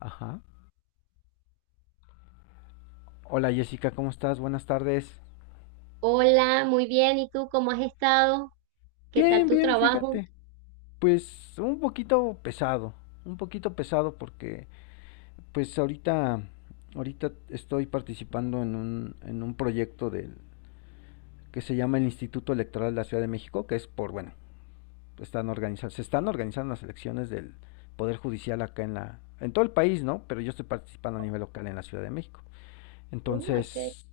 Ajá. Hola Jessica, ¿cómo estás? Buenas tardes. Hola, muy bien. ¿Y tú cómo has estado? ¿Qué tal Bien, tu bien, trabajo? fíjate. Pues un poquito pesado porque pues ahorita estoy participando en un proyecto del que se llama el Instituto Electoral de la Ciudad de México, que es por bueno, están organizando, se están organizando las elecciones del Poder Judicial acá en la en todo el país, ¿no? Pero yo estoy participando a nivel local en la Ciudad de México. Mm, okay. Entonces,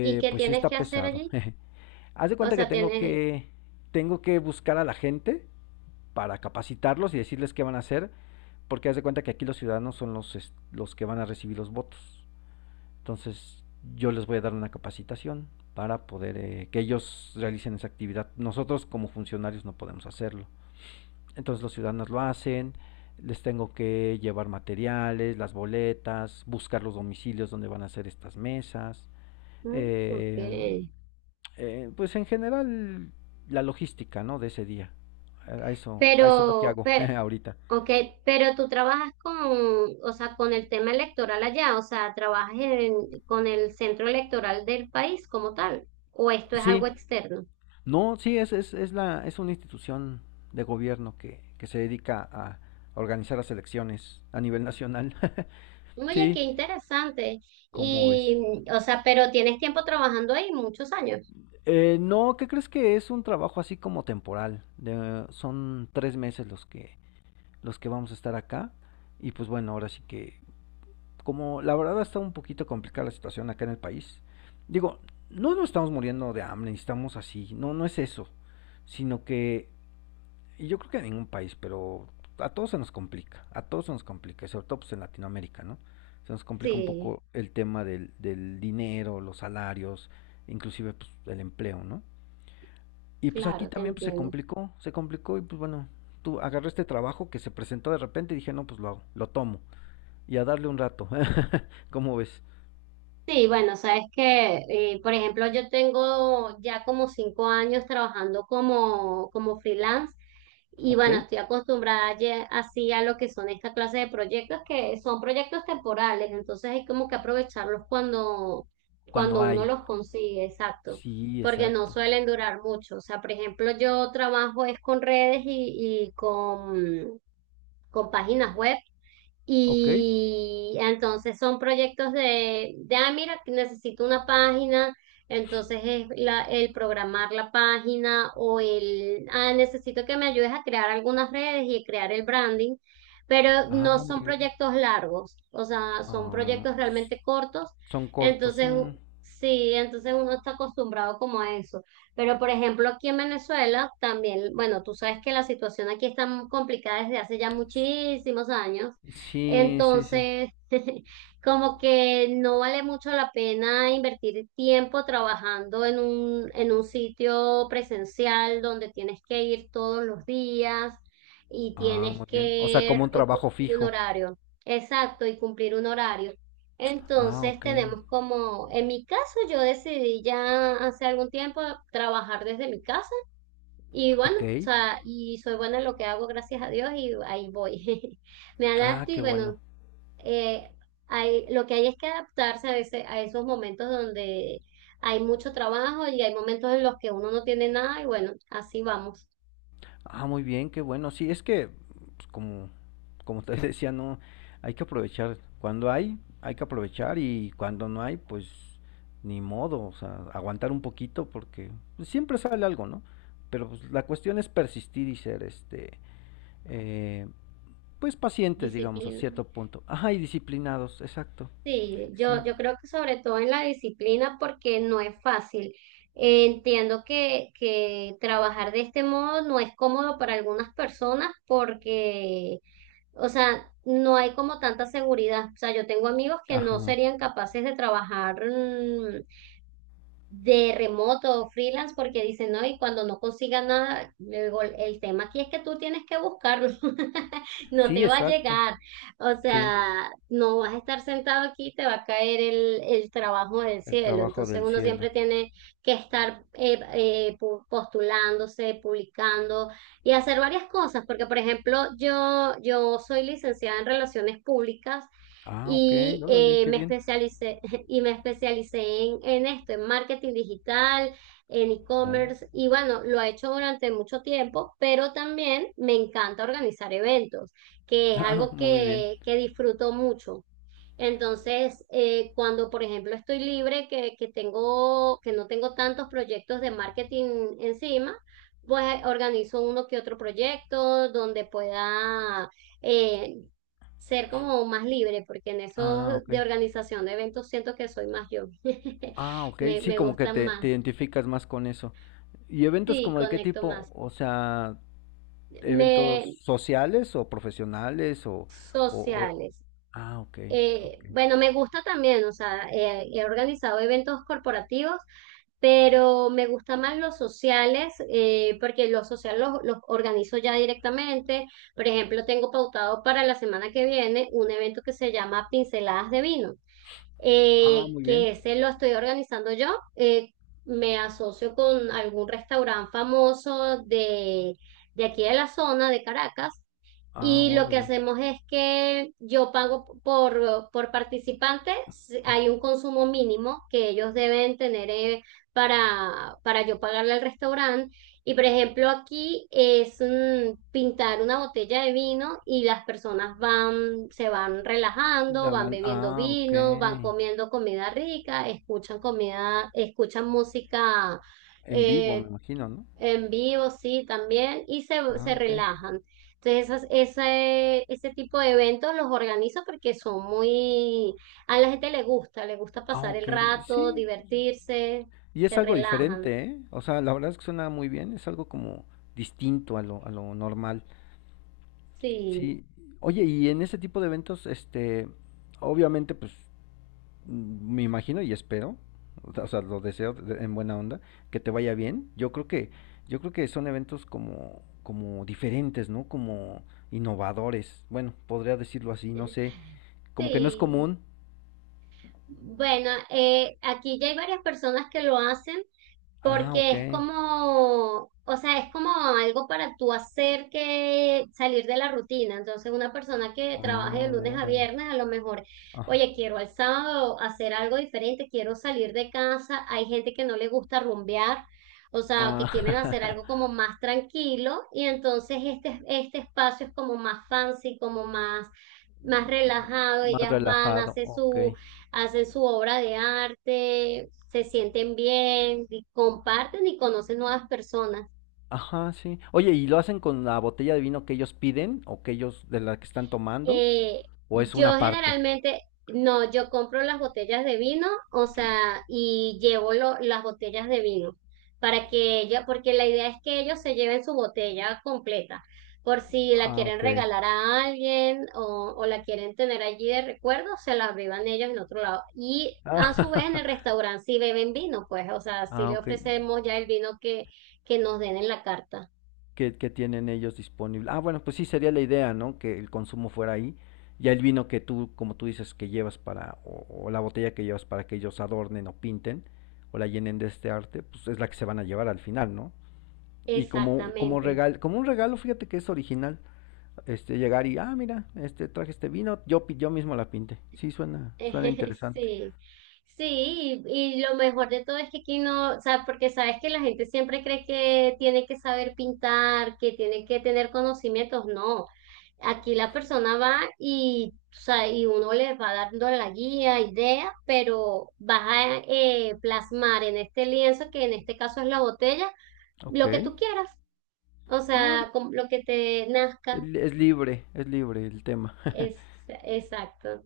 ¿Y qué pues sí tienes está que hacer pesado. allí? Haz de O cuenta que sea, tengo tienes. que tengo que buscar a la gente para capacitarlos y decirles qué van a hacer, porque haz de cuenta que aquí los ciudadanos son los que van a recibir los votos. Entonces, yo les voy a dar una capacitación para poder que ellos realicen esa actividad. Nosotros como funcionarios no podemos hacerlo. Entonces, los ciudadanos lo hacen, les tengo que llevar materiales, las boletas, buscar los domicilios donde van a hacer estas mesas, Mm, eh, okay. Pues en general la logística, ¿no? De ese día. A eso es lo que Pero, hago pero, ahorita. okay, pero tú trabajas con, o sea, con el tema electoral allá, o sea, trabajas con el centro electoral del país como tal, o esto es algo Sí, externo. no, sí, es una institución de gobierno que se dedica a organizar las elecciones a nivel nacional. Oye, qué Sí, interesante. ¿cómo ves? Y, o sea, pero tienes tiempo trabajando ahí, muchos años. No, ¿qué crees? Que es un trabajo así como temporal. De, son tres meses los que vamos a estar acá. Y pues bueno, ahora sí que como la verdad está un poquito complicada la situación acá en el país, digo, no nos estamos muriendo de hambre, estamos así, no, no es eso, sino que, y yo creo que en ningún país, pero a todos se nos complica, a todos se nos complica, sobre todo pues en Latinoamérica, ¿no? Se nos complica un Sí, poco el tema del dinero, los salarios, inclusive pues, el empleo, ¿no? Y pues aquí claro, te también pues, entiendo. Se complicó y pues bueno, tú agarré este trabajo que se presentó de repente y dije, no, pues lo, hago, lo tomo y a darle un rato, ¿cómo ves? Sí, bueno, sabes que, por ejemplo, yo tengo ya como 5 años trabajando como freelance y Ok. bueno, estoy acostumbrada ya así a lo que son esta clase de proyectos que son proyectos temporales, entonces hay como que aprovecharlos cuando Cuando uno hay. los consigue, exacto, Sí, porque no exacto. suelen durar mucho. O sea, por ejemplo, yo trabajo es con redes y con páginas web. Ok. Y entonces son proyectos ah, mira, que necesito una página, entonces es el programar la página o necesito que me ayudes a crear algunas redes y crear el branding, pero no Ah, muy son bien. proyectos largos, o sea, son Ah, proyectos s- realmente cortos, son cortos. entonces Mm. sí, entonces uno está acostumbrado como a eso. Pero por ejemplo, aquí en Venezuela también, bueno, tú sabes que la situación aquí está muy complicada desde hace ya muchísimos años. Sí, sí, sí. Entonces, como que no vale mucho la pena invertir tiempo trabajando en un sitio presencial donde tienes que ir todos los días y Ah, tienes muy bien. O sea, que como un trabajo cumplir un fijo. horario. Exacto, y cumplir un horario. Ah, Entonces ok. tenemos como, en mi caso yo decidí ya hace algún tiempo trabajar desde mi casa y bueno, Ok. o sea, y soy buena en lo que hago, gracias a Dios, y ahí voy. Me Ah, adapto y qué bueno. bueno, eh, hay, lo que hay es que adaptarse a ese, a esos momentos donde hay mucho trabajo y hay momentos en los que uno no tiene nada y bueno, así vamos. Ah, muy bien, qué bueno. Sí, es que, pues, como te decía, no, hay que aprovechar. Cuando hay que aprovechar y cuando no hay, pues ni modo, o sea, aguantar un poquito porque pues, siempre sale algo, ¿no? Pero pues, la cuestión es persistir y ser, este, eh, pues pacientes, digamos, a Disciplina. cierto punto. Ajá, y disciplinados, exacto. Sí, yo, Sí. yo creo que sobre todo en la disciplina porque no es fácil. Entiendo que trabajar de este modo no es cómodo para algunas personas porque, o sea, no hay como tanta seguridad. O sea, yo tengo amigos que no Ajá. serían capaces de trabajar, de remoto o freelance porque dicen, no, y cuando no consiga nada, le digo, el tema aquí es que tú tienes que buscarlo, no te Sí, va a exacto. llegar, o Sí, sea, no vas a estar sentado aquí, te va a caer el trabajo del el cielo, trabajo entonces del uno siempre cielo. tiene que estar postulándose, publicando y hacer varias cosas, porque por ejemplo, yo soy licenciada en relaciones públicas Ah, ok, y órale, qué me bien. especialicé en esto, en marketing digital, en Oh, e-commerce y bueno, lo he hecho durante mucho tiempo, pero también me encanta organizar eventos, que es ah, algo muy bien. que disfruto mucho. Entonces, cuando, por ejemplo, estoy libre, que no tengo tantos proyectos de marketing encima, pues organizo uno que otro proyecto donde pueda eh, ser como más libre, porque en eso Ah, de ok. organización de eventos siento que soy más yo. Ah, ok. Me, Sí, me como que gustan más. te identificas más con eso. ¿Y eventos Sí, como de qué conecto tipo? más. O sea, eventos Me, sociales o profesionales o, o- o- Sociales. ah, ok, ok. Bueno, me gusta también, o sea, he organizado eventos corporativos, pero me gusta más los sociales, porque los sociales los organizo ya directamente. Por ejemplo, tengo pautado para la semana que viene un evento que se llama Pinceladas de Vino, Ah, muy bien. que ese lo estoy organizando yo. eh, Me asocio con algún restaurante famoso de aquí de la zona de Caracas Ah, y lo que órale. hacemos es que yo pago por participante, si hay un consumo mínimo que ellos deben tener para yo pagarle al restaurante. Y por ejemplo, aquí es pintar una botella de vino y las personas van, se van relajando, La van van... bebiendo Ah, ok. vino, van comiendo comida rica, escuchan música En vivo, me eh, imagino, ¿no? en vivo, sí, también, y se Ah, ok. relajan. Entonces, ese tipo de eventos los organizo porque son muy. A la gente le gusta Ah, pasar el ok. rato, Sí. divertirse, Y es se algo relajan. diferente, ¿eh? O sea, la verdad es que suena muy bien. Es algo como distinto a a lo normal. Sí, Sí, oye, y en ese tipo de eventos, este, obviamente, pues, mm, me imagino y espero, o sea, lo en buena onda, que te vaya bien. Yo creo que son eventos como, como diferentes, ¿no? Como innovadores. Bueno, podría decirlo así, no sé, como que no es sí. común. Bueno, aquí ya hay varias personas que lo hacen. Ah, Porque ok. es como, o sea, es como algo para tú hacer que salir de la rutina. Entonces, una persona que trabaje de Ah, lunes a órale. viernes, a lo mejor, Ah, oye, quiero el sábado hacer algo diferente, quiero salir de casa. Hay gente que no le gusta rumbear. O sea, que ah, quieren hacer algo como más tranquilo y entonces este espacio es como más fancy, como más relajado. más Ellas van, relajado, hacen ok. su hacen su obra de arte, se sienten bien, y comparten y conocen nuevas personas. Ajá, sí. Oye, ¿y lo hacen con la botella de vino que ellos piden o que ellos de la que están tomando? Eh, ¿O es yo una parte? generalmente, no, yo compro las botellas de vino, o sea, y llevo las botellas de vino para que ella, porque la idea es que ellos se lleven su botella completa, por si la Ah, quieren ok. regalar a alguien o la quieren tener allí de recuerdo, se la beban ellos en otro lado. Y a su vez en Ah, el restaurante si beben vino, pues, o sea, si ah, le ok. ofrecemos ya el vino que nos den en la carta. Que tienen ellos disponible. Ah, bueno, pues sí sería la idea, ¿no? Que el consumo fuera ahí. Ya el vino que tú, como tú dices, que llevas para, o la botella que llevas para que ellos adornen o pinten, o la llenen de este arte, pues es la que se van a llevar al final, ¿no? Y como, Exactamente. Como un regalo, fíjate que es original. Este, llegar y, ah, mira, este, traje este vino, yo, yo mismo la pinté. Sí, suena interesante. Sí, sí, y lo mejor de todo es que aquí no, o sea, porque sabes que la gente siempre cree que tiene que saber pintar, que tiene que tener conocimientos, no. Aquí la persona va y, o sea, y uno les va dando la guía, idea, pero vas a plasmar en este lienzo, que en este caso es la botella, Ok. lo que tú quieras, o Ah, sea, con lo que te nazca, es libre el tema. es exacto.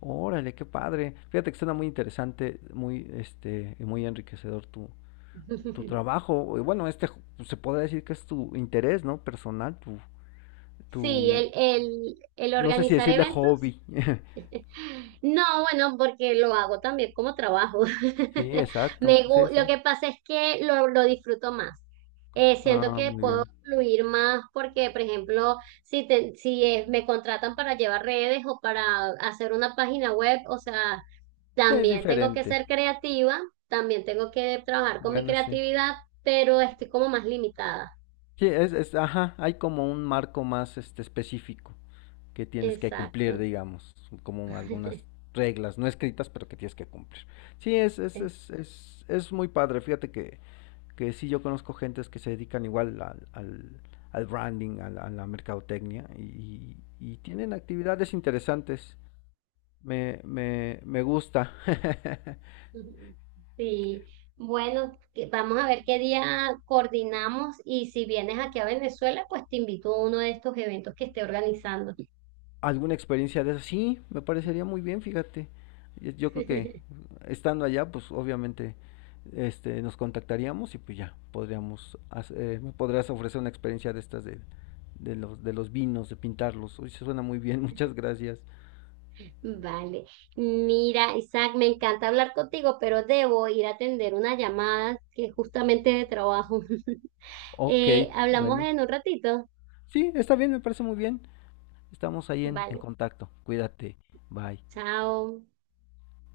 Órale, qué padre. Fíjate que suena muy interesante, muy, este, y muy enriquecedor tu, tu trabajo. Y bueno, este, se podría decir que es tu interés, ¿no? Personal, Sí, tu, el no sé si organizar decirle eventos. hobby. No, bueno, porque lo hago también como trabajo. Sí, exacto, sí, Lo exacto. que pasa es que lo disfruto más. Siento Ah, que muy puedo bien. fluir más porque, por ejemplo, si me contratan para llevar redes o para hacer una página web, o sea, Es también tengo que diferente. ser creativa, también tengo que trabajar con mi Bueno, sí. creatividad, pero estoy como más limitada. Sí, ajá, hay como un marco más este específico que tienes que cumplir, Exacto. digamos, como algunas reglas no escritas, pero que tienes que cumplir. Sí, es muy padre. Fíjate que sí, yo conozco gentes que se dedican igual al branding, a a la mercadotecnia, y tienen actividades interesantes. Me gusta. Ujú. Sí, bueno, vamos a ver qué día coordinamos y si vienes aquí a Venezuela, pues te invito a uno de estos eventos que esté organizando. Alguna experiencia de eso. Sí, me parecería muy bien, fíjate. Yo, creo que estando allá, pues obviamente este, nos contactaríamos y pues ya podríamos, me podrías ofrecer una experiencia de estas de, de los vinos, de pintarlos. Uy, se suena muy bien, muchas gracias. Vale, mira, Isaac, me encanta hablar contigo, pero debo ir a atender una llamada que es justamente de trabajo. Ok, Hablamos bueno. en un ratito. Sí, está bien, me parece muy bien. Estamos ahí en Vale, contacto. Cuídate. Bye. chao.